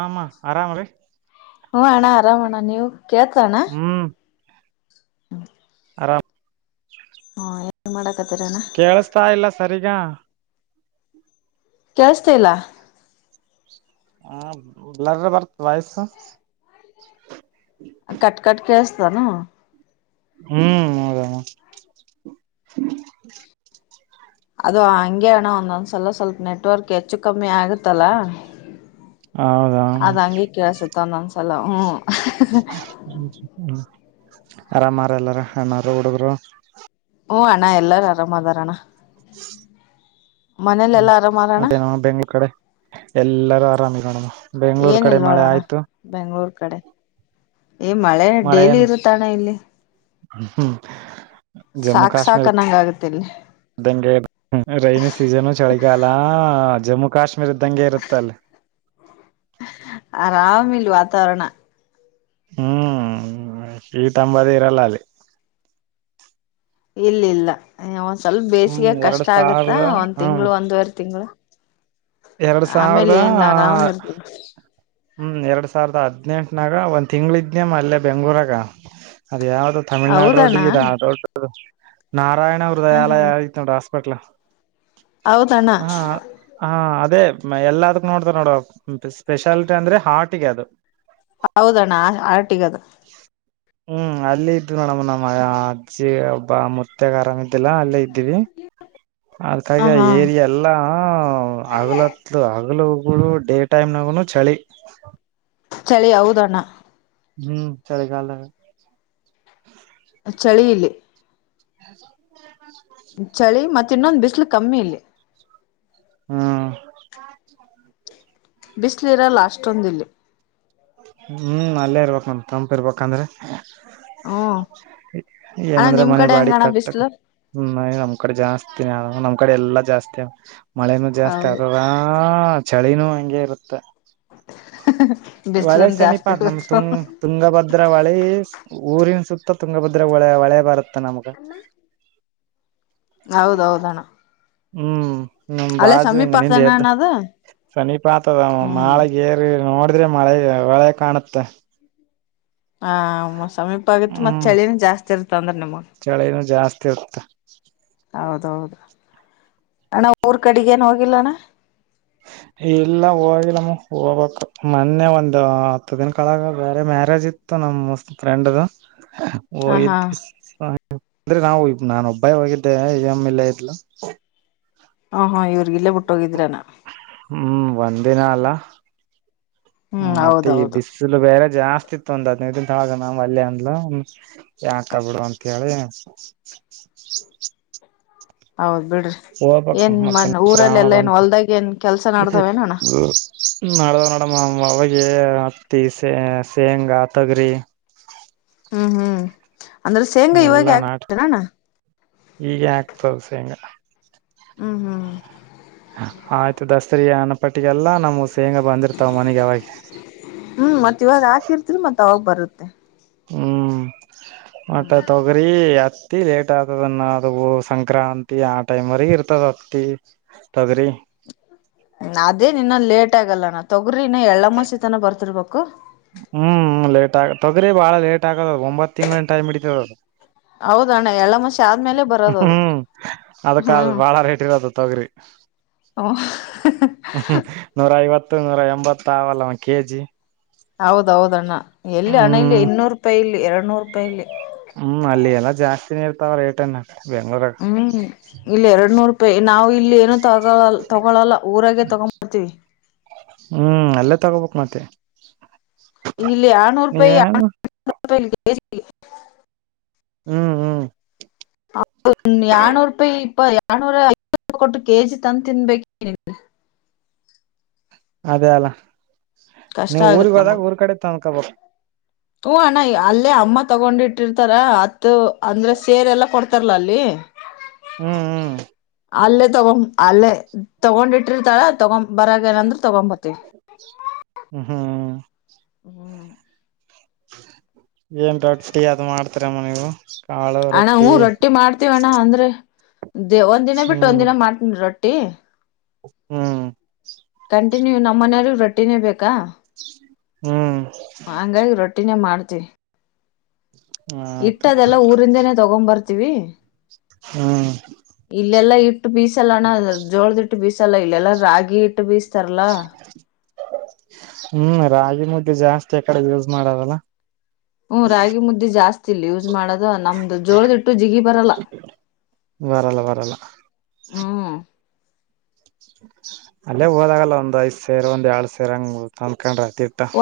ಆಮ್ಮ ಆರಾಮ್ರೀ ಹ್ಮ ಅಣ್ಣ ಆರಾಮ ಅಣ್ಣ ನೀವು ಕೇಳ್ತ ಅಣ್ಣ ಹ್ಮ್ ಹ್ಮ ಆರಾಮ ಹಾ ಮಾಡ ಕೇೇಳಸ್ತಾ ಇಲ್ಲ ಸರಿಗ ಕಳ್ಸ್ತ ಇಲ್ಲ ಹ ಬಲ್ರ ಬರ್ತ್ ವಯಸು ಕಟ್ ಕಟ ಕೇಳ್ಸ್ತಾನೋ ಹ್ಮ್ ಹೌದಾಮ ಅದು ಹಂಗೆ ಅಣ್ಣ ಒಂದೊಂದ್ಸಲ ಸ್ವಲ್ಪ ನೆಟ್ವರ್ಕ್ ಹೆಚ್ಚು ಕಮ್ಮಿ ಆಗತ್ತಲ್ಲ ಹೌದಾ ಅದಂಗಗೆ ಕೇಳಸುತ್ತ ಒಂದೊಂದ್ಸಲ ಹ್ಮ್ ಹ್ಮ್ ಆರಾಮಾರ ಎಲ್ಲಾರ ಅನಾರ ಹುಡುಗರು ಹಓ್ಅಣ್ಣ ಎಲ್ಲಾರ ಆರಾಮ್ದಾರಣ್ಣ ಹ್ಮ ಎಲ್ಲಾ ಆರಾಮಾರಣ್ಣ ಮತ್ತೆ ನಾವ ಬೆಂಗ್ಳೂರ್ ಕಡೆ ಎಲ್ಲಾರೂ ಆರಾಮಿರೋಣ್ ಏನಿಲ್ ನೋಡೋಣ ಬೆಂಗ್ಳೂರ್ ಕಡೆ ಏ ಮಳೆ ಡೇಲಿ ಇರುತ್ತ ಅಣ್ಣ ಇಲ್ಲಿ ್ಮ ಜಮ್ಮು ಸಾಕ್ ಸಾಕ್ ಕಾಶ್ಮೀರ್ ಅನ್ನಂಗ ಆಗತ್ತ ಇಲ್ಲಿ ಹೆಂಗೆ ರೈನಿ ಸೀಸನು ಚಳಿಗಾಲ ಜಮ್ಮು ಕಾಶ್ಮೀರ್ ಇದ್ದಂಗೆ ಇರುತ್ತಲ್ಲಿ ಆರಾಮಿಲ್ಲ ವಾತಾವರಣ ಹ್ಮ್ ಹೀಟ್ ಅಂಬೋದೇ ಇರಲ್ಲ ಅಲ್ಲಿ ಇಲ್ಲ ಇಲ್ಲ ಒಂದ್ ಸ್ವಲ್ಪ ಹ್ಮ್ ಬೇಸಿಗೆ ಎರಡ್ ಕಷ್ಟ ಆಗತ್ತಾ ಸಾವಿರದ ಒಂದ್ ಹ್ಮ್ ತಿಂಗಳ ಒಂದೂವರೆ ತಿಂಗಳು ಎರಡ್ ಆಮೇಲೆ ಸಾವಿರದ ಏನ್ಲ ಆರಾಮ್ ಇರ್ತದ ಹ್ಮ್ ಎರಡ್ ಸಾವಿರದ ಹದ್ನೆಂಟನಾಗ ಒಂದ್ ತಿಂಗ್ಳ ಇದನೇಮ್ಮ ಅಲ್ಲೆ ಬೆಂಗ್ಳೂರಾಗ ಅದ ಯಾವ್ದದು ತಮಿಳ್ನಾಡು ಹೌದಣ್ಣ ರೋಡ್ಡಗ ಇ ರೊಡ್ ನಾರಾಯಣ ಹ ಹಾ ಹೃದಯಾಲಯಐ ನೋಡ ಪೆಟ್ಲು ಹೌದಣ್ಣ ಹ ಹ ಅದೇ ಎಲ್ಲದಕ್ ನೋಡ್ತಾರ ನೋಡ ಸ್ಪೆಷಾಲಿಟಿ ಅಂದ್ರೆ ಹಾರ್ಟ್ಗೆ ಅದು ಹೌದಣ್ಣ ಹಾರ್ಟ್ಗದು ಹ್ಮ್ ಅಲ್ಲೇ ಇದ್ನೋಡಮ ನಮ್ಮ ಅಜ್ಜಿ ಒಬ್ಬ ಮುತ್ತಗ ಆರಾಮ ಇದ್ದಿಲ್ಲಾ ಅಲ್ಲೇ ಇದ್ದೀವಿ ಹ ಅದಕಾಗಿ ಹಾ ಏರಿ ಎಲ್ಲಾ ಹಗಲತ್ಲು ಹಗಲು ಡೇ ಟೈಮ್ ನಾಗುನು ಚಳಿ ಚಳಿ ಹೌದಣ್ಣ ಹ್ಮ್ ಚಳಗಾಲ ಚಳಿ ಇಲ್ಲಿ ಹ ಚಳಿ ಮತ್ತ ಇನ್ನೊಂದು ಬಿಸ್ಲು ಕಮ್ಮಿ ಇಲ್ಲಿ ಹ್ಮ್ ಬಿಸಿ್ಲ ಇರಲ್ಲ ಅಷ್ಟೊಂದ ಇಲ್ಲಿ ಹ್ಮ್ ಅಲ್ಲೇ ಇರ್ಬೇಕಕ್ ನ ತಂಪ ಇರ್ಬೇಕಂದ್ರೆ ಹ ಏನಂದ್ರೆ ಮನೆ ಬಾಡಿ ಕಟ್ಟಕ್ ಬಿಸ್ಲು ನಮ್ ಕಡೆ ಜಾಸ್ತಿನ ನಮ ಕಡೆ ಎಲ್ಲಾ ಜಾಸ್ತಿ ಮಳೆನೂ ಜಾಸ್ತಿ ಹೌದು ಆದ್ರ ಚಳಿನೂ ಹಂಗೆ ಇರುತ್ತೆ ಹೊಳೆ ಬಿಸ್ಲನ್ ಸಮೀಪ ಜಾಸ್ತಿ ಅತ್ ನಮ್ ಇರುತ್ತ ತುಂಗ ತುಂಗಭದ್ರ ಹೊಳೆ ಊರಿನ್ ಸುತ್ತ ತುಂಗಭದ್ರಾಗ ಒಳ ಒಳೆ ಬಾರತ್ತ ನಮ್ಗ ಹೌದೌದಣ್ಣ ಹ್ಮ್ ನ ಅಲ್ಲೇ ಬಾಜು ಸಮೀಪ ಹಿಂಗ ನಿಂದ ಎದ್ದು ಆಗ್ತಾನಣ್ಣ ಅದು ಸನೀಪ ಆತದ ಹ್ಮ್ ಮಾಳೆ ಏರಿ ನೋಡಿ ಅಂದ್ರೆ ಮಳೆ ಒಳೆ ಕಾಣುತ್ತೆ ಹ ಸಮೀಪ ಆಗಿತ್ತು ಮತ್ತತ್ ಚಳಿನ ಜಾಸ್ತಿ ಇರ್ತ ಅಂದ್ರ ನಿಮಗ್ ಚಳನೂ ಜಾಸ್ತಿ ಆತ ಹೌದು ಅಣ್ಣ ಊರ್ ಕಡೆಗೇನು ಹೋಗಿಲ್ಲ ಅಣ್ಣ? ಇಲ್ಲ ಹೋಗಿಲ್ಲಮ್ಮ ಹೋಗ್ಬಕ್ ಮೊನ್ನೆ ಒಂದ ಹತ್ತು ದಿನ ಕಳಗ ಬೇರೆ ಮ್ಯಾರೇಜ್ ಇತ್ತು. ನಮ್ಮ್ ಮಸ್ತ್ ಫ್ರೆಂಡ್ಸ, ಹ ಹಾ ಅಂದ್ರೆ ನಾವು ಇ ನಾನು ಒಬ್ಬಾಯಿ ಹೋಗಿದ್ದೆ ಎಮ ಇಲ್ಲ. ಹ ಹಾ ಇವ್ರರ್ ಇಲ್ಲೇ ಬಿುಟ್ಟ ಹೋಗಿದ್ರಾನ. ಹ್ಮ್ ಒಂದಿನ ಅಲ್ಲ ಹ್ಮ್ ಮತ್ತೆ ಈ ಹೌದೌದು ಬಿಸಿಲು ಬೇರೆ ಜಾಸ್ತಿ ಇತ್ತು ಒಂದ್ ಹದ್ನೈದು ದೊಳಗ ನಾವ್ ಅಲ್ಲಿ ಅಂದ್ಲ ಯಾಕಾಗಬಿಡು ಅಂತ ಹೇಳಿ [unintelligible] ಹೌದು ಬಿಡ್ರಿ ಹೋಗ್ಬೇಕ ಏನ್ ಮತ್ತೆ ಮನ್ ಊರಲ್ಲ ಶ್ರಾವಣ ಎಲ್ಲಾ ಏನ್ ಬಂತ ಹೊಲ್ದಾಗ ಏನ್ ಕೆಲ್ಸ ನ್ದಾವ ನೋಣ. ನಡದ್ ನಡಮ್ಮ ಅವಾಗ ಹತ್ತಿ ಸೇ ಶೇಂಗ ಆ ತೊಗರಿ [unintelligible] ಹ್ಮ್ ಹ್ಮ್ ಅಂದ್ರೆ ಶೇಂಗಾ ಇವಾಗ ಎಲ್ಲಾ ನಾಟ ಆಾಕ್ಬಣಣ್ಣ ಈಗ ಆಗ್ತದ ಶೇಂಗಾ ಹ್ಮ್ ಹ್ಮ್ ಆಯ್ತು ದಸ್ತರಿ ಅನ್ನ ಪಟ್ಟಿಗೆಲ್ಲ ನಮ್ಮ ತೇಂಗ ಬಂದಿರ್ತಾವ ಮನೆಗೆ ಯಾವಾಗ ತಾ ಬರುತ್ತೆ ಹ್ಮ್ ಮಟ ತಗ್ರಿ ಆ ಅತ್ತತಿ ಲೇಟ್ ಆಗ್ತದನ್ನ ಅದು ಸಂಕ್ರಾಂತಿ ಆ ಟೈಮ್ವರೆಗ ಇರ್ತದ ಅತ್ತತಿ ತೊಗರಿ ಅದೇ ನಿನ್ನೊ ಲೇಟ್ ಆಗಲ್ಲ ನ ತೊಗ್ರಿ ಇನ್ನ ಎಳ್ಳಮ್ಮಸಿತನ ಬರ್ತಿರ್ಬೇಕು. ಹ್ಮ್ ಲೇಟ್ ಆಗತದ್ರೆ ಬಾಳ ಲೇಟ್ ಆಗದದ ಒಂಬತ್ ತಿಂ್ಗಳ ಟೈಮ್ ಇಡತದದು ಹೌದಣ್ಣ ಎಳ್ಳಮಸಿ ಆದ್ಮೇಲೆ ಬರೋದದು ಹ್ಮ್ ಅದಕ್ಕ ಹ್ಮ್ ಬಾಳ ರೇಟ್ ಇರದ ತಗ್ರಿ ಹ ನೂರ ಐವತ್ತು ಇತ್ತ ನೂರ ಎಂಬತ್ತ ಆಾವಲ್ಲವಾ ಕೆಜಿ ಹೌದೌದ ಅಣ್ಣ ಎಲ್ಲಿ ಹಣ ಇಲ್ಲಿ ಹ್ಮ್ ಇನ್ನೂರು ರೂಪಾಯಿ ಇಲ್ಲಿ ಎರಡ್ನೂರು ರೂಪಾಯಿ ಇಲ್ಲಿ. ಹ್ಮ್ ಅಲ್ಲಿ ಎಲ್ಲಾ ಜಾಸ್ತಿನೇ ಇರ್ತಾವ ರೇಟನ. ಹ್ಮ್ ಇಲ್ಲ ಎರಡ್ ನೂರು ರೂಪಾಯಿ ನಾವು ಇಲ್ಲಿ ಏನ ತ ತಗೊಳಲ್ಲ ಊರಾಗೆ ತಗೊಂಬ್ತೀವಿ. ತಗೋಬಕ್ ಮತ್ತೆ ಇಲ್ಲಿ ಆರ್ನೂರು ರೂಪಾಯಿೂ ನೀವೇನ್ ರೂಪಾಯಿ. ಹ್ಮ್ ಹ್ಮ್ ಎರನೂರ ಐ ಕೊಟ್ಟು ಕೆಜಿ ತಂದು ತಿನ್ಬೇಕನ್ ಅದೇ ಅಲ್ಲ ಕಷ್ಟ ನೀವು ಆಗತ್ ಊರ್ಗ್ ಹೋದಾಗ ನಮಗ್ ಊರ್ ಕಡೆ ತಂದ್ಕೊಬ ಹೂ ಅಣ್ಣ ಅಲ್ಲೇ ಅಮ್ಮ ತಗೊಂಡ್ಿಟ್ಟಿರ್ತಾರ ಅತ್ತು ಅಂದ್ರೆ ಸೇರೆಲ್ಲಾ ಕೊಡ್ತಾರಲ್ಲಾ ಅಲ್ಲಿ ಹ್ಮ್ ಹ್ಮ್ ಅಲ್ಲೇ ತಗೊೊಂಡ ಅಲ್ಲೇ ತಗೊಂಡಿಟ್ಟಿರ್ತಾರ ತಗೊಂಡ ಬರಗ ಏನಂದ್ರ ತಗೊಂಬತಿವಿ ಹ್ಮ್ ಹ್ಮ್ ಹ್ಮ್ ಏನ್ ರೊಟ್ಟಿ ಅದು ಮಾಡ್ತರ ಮನಗೂ ಅಣ ಹೂಞ ರೊಟ್ಟಿ ಮಾಡ್ತೀವ ಅಣ್ಣ ಅಂದ್ರೆ ದ ಒಂದ್ ದಿನ ಬಿಟ್ಟು ಒಂದ ಹ್ಮ್ ದಿನ ಮಾಡ್ತ ರೊಟ್ಟಿ ತ್ತ ಹ್ಮ್ ಕಂಟಿನ್ಯೂ ನಮ್ಮನೆಯವ್ರ ರೊಟ್ಟಿನೇ ಬೇಕಾ ಹ್ಮ್ ಹಂಗಾಗಿ ರೊಟ್ಟಿನೇ ಮಾಡ್ತಿ ಆಯ್ತ ಇಟ್ಟದೆಲ್ಲ ಊರಿಂದೇನೆ ತಗೊಂಡ್ಂಬರ್ತೀವಿ ಹ್ಮ್ ಇ ಬಸಲ್ಲಣ್ಣ ಜೋಳದಿಟ್ಟು ಬೀಸಲ್ಲ ಇಲ್ಲ ಎಲ್ಲಾ ರಾಗಿ ಇಟ್ಟು ಬೀಸ ಹ್ಮ್ ರಾಗಿ ಮುದ್ದೆ ಜಾಸ್ತಿ ಆ ಕಡೆ ಯೂಸ್ ಮಾಡಾರಲ್ಲ ಹ್ಮ ರಾಗಿ ಮುದ್ದೆ ಜಾಸ್ತಿ ಇಲ್ಲ ಯೂಸ್ ಮಾಡೋದು ನಮ್ದು ಜೋಳದಿಟ್ಟು ಜಿಗಿ ಬರಲ್ಲ ಬರಲ್ಲ ಬರಲ್ಲ ಹ್ಮ್ ಅಲ್ಲೇ ಹೋದಾಗಲ್ಲ ಒಂದ್ ಐದ್ ಸೇರ್ ಒಂದ್ಏಳಳ್ ಸೇರ ಹಂಗ ತಂದಕೊಂಡ್ರ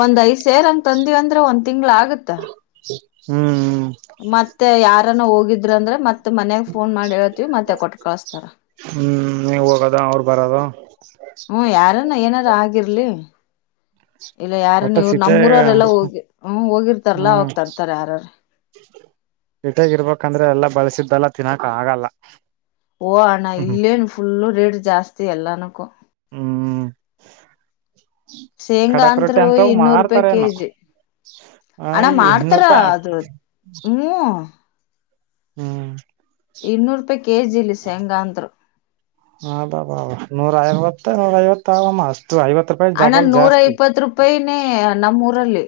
ಒಂದ್ ಐದ್ ಸಾವರ ಹಂಗ ತಂದಿವವಂದ್ರೆ ಒಂದ್ ತಿಂಗಳ ಆಗತ್ತ ಹ್ಮ್್ಮ ಮತ್ತೆ ಯಾರಾನ ಹೋಗಿದ್ರ ಅಂದ್ರೆ ಮತ್ತೆ ಮತ್ತ ಮನ್ಯಾಗ ಫೋನ್ ಮಾಡಿ ಹೇಳ್ತಿೀವಿ ಮತ್ತೆ ಕೊಟ್ಟ ಕಳಸ್ತಾರ ನೀವು ಹೋಗೋದ ಅವ್ರು ಬರದು ಹ್ಮ ಯಾರಾನ ಏನಾರು ಆಗಿರ್ಲಿ ಇಲ್ಲ ಯಾರನ ಒಟ್ಟ ಇವ್ರು ಸಿಟಿ ನಮ್ಮೂಊರವ್ರ ಎಲ್ಲ ಹೋಗಿ ಹ ಹೋಗಿರ್ತಾರಲ್ಲಾ ಅವ ತರ್ತಾರ ಯಾರಾರ ಹಟಗ ಇರ್ಬೇಕಂದ್ರೆ ಎಲ್ಲಾ ಬಳ್ಸಿದ್ದಲ್ಲ ತಿನ್ನಕ್ ಆಗಲ್ಲ ಓ ಅಣ್ಣ ಇಲ್ಲೇನು ಫುಲ್ಲು ರೇಟ್ ಜಾಸ್ತಿ ಎಲ್ಲಾನಕ್ಕ [inaudible] ಶೇಂಗಾ ಕಡಕ್ ರೊಟ್ಟಿ ಅಂತ್ರು ಅಂತವು ಇನ್ನೂರು ರೂಪಾಯಿ ಮಾರ್ತಾರೇನು ಕೆಜಿ ಅಣ ಇನ್ನೂರು ಮಾಡ್ತಾರ ರೂಪಾಯಿ ಅದು ಹ್ಮ ಹ್ಮ್ ಇನ್ನೂರು ರೂಪಾಯಿ ಕೆಜಿ ಇಲ್ಲಿ ಶೇಂಗಾಂದರು ಹ ಬಬ ನೂರ ಐವತ್ತು ನೂರ ಐವತ್ತು ಆ ಮಾಸ್ ಹಣ್ಣ ನೂರ ಇಪ್ಪತ್ ರೂಪಾಯಿನೇ ನಮ್ಮೂಊರಲ್ಲಿ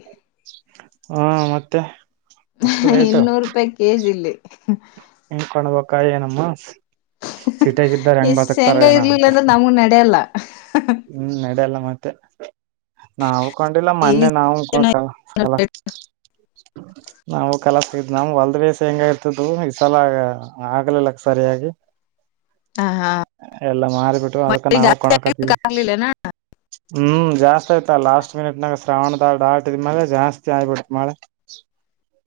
ಹಾ ಮತ್ತೆ ಅಷ್ಟು ಇನ್ನೂರು ರೂಪಾಯಿ ಕೆಜಿ ಇಲ್ಲಿ ಹನ್ ಕೊಂಡ್ಬ ಏನಮ್ಮ ಸೀಟೆಾಗ್ದಾರೆ ಹೆಂಗ್ ಇಷ್ಟ್ ಬದುಕ್ತಾರ ಶೇಂಗಾ ಏನ ಇರ್ಲಿಲ್ಲ ಅಂತ ಅಂದ್ರೆ ನಮಗ್ ನಡೆಯಲ್ಲ ಹ್ಮ್ ನಡಲ್ಲ ಮತ್ತೆ ನಾವು ಕಕೊಂಡಿಲ್ಲ ಇಲ್ಲಿ ಮೊನ್ನೆ ನಾವಲ್ಲಲ್ಲ ನಾವು ಕೆಲ ಸಿಗ್ ನಮ ಹೊಲ್ದೇ ಹೆಂಗ ಇರ್ತದ ಈಗ ಸಲ ಆಗ್ಲಿಲ್ಲಕ್ಕ ಸರಿಯಾಗಿ ಹಾ ಹಾ ಎಲ್ಲ ಮಾರಿಬಿಟ್ಟು ಅದಕ್ಕ ನಾವವು ಕಣಕತೀವಿ ಿಲ್ಲನಾ ಹ್ಮ್ ಜಾಸ್ತಿ ಆಯ್ತಾ ಲಾಸ್ಟ್ ಮಿನಿಟ್ನಾಗ ಶ್ರಾವಣ ದಾಡ್ ಆಾಟಿದ್ಮೇಲೆೆ ಜಾಸ್ತಿ ಆಗಿಬಿಟ್ ಮಳೆ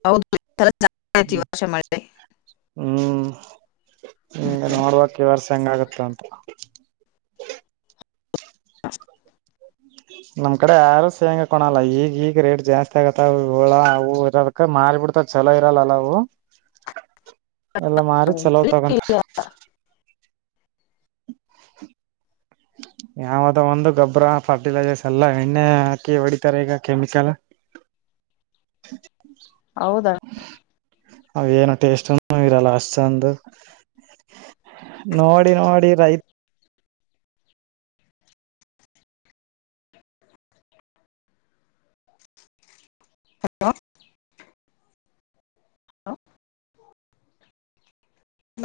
ಹೌದು ಜತಿ ವಶ ಮೆ ಹ್ಮ ನೋಡ್ುವಕ್ ಈ ವರ್ಷ ಹೆಂಗಗತ್ತ ಅಂತ ಹ ನಮ್ ಕಡೆ ಯಾರು ಸೇಂಗಕಣಲ್ಲ ಈಗ ಈಗ ರೇಟ್ ಜಾಸ್ತಿ ಆಗತ್ತ ಹಳ ಹೂ ಇರದ ನ ಬಿಡ್ತ ಛಲೋ ಇರಲ್ಲಲ್ಲವು [inaudible] ಎಲ್ಲಾ ಮಾರಿ ಚಲೋ ತಗೊಂತ [inaudible] ಯಾವದ ಒಂದು ಗೊಬ್ಬ್ರ ಫರ್ಟಿಲೈಸರ್ಸ್ ಎಲ್ಲಾ ಎಣ್ಣೆ ಹಾಕಿ ಹೊಡಿತಾರೆ ಈಗ ಕೆಮಿಕಲ್ [inaudible] ಹೌದಾ ಅವೇಏನು ಟೇಸ್ಟ್ನು ಇರಲ್ಲ ಅಷ್ಟ ಚಂದ ನೋಡಿ ನೋಡಿ ರೈತ [inaudible] ಹಲೋಲ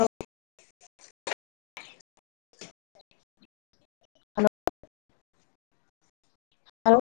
ಹ ಹಲೋ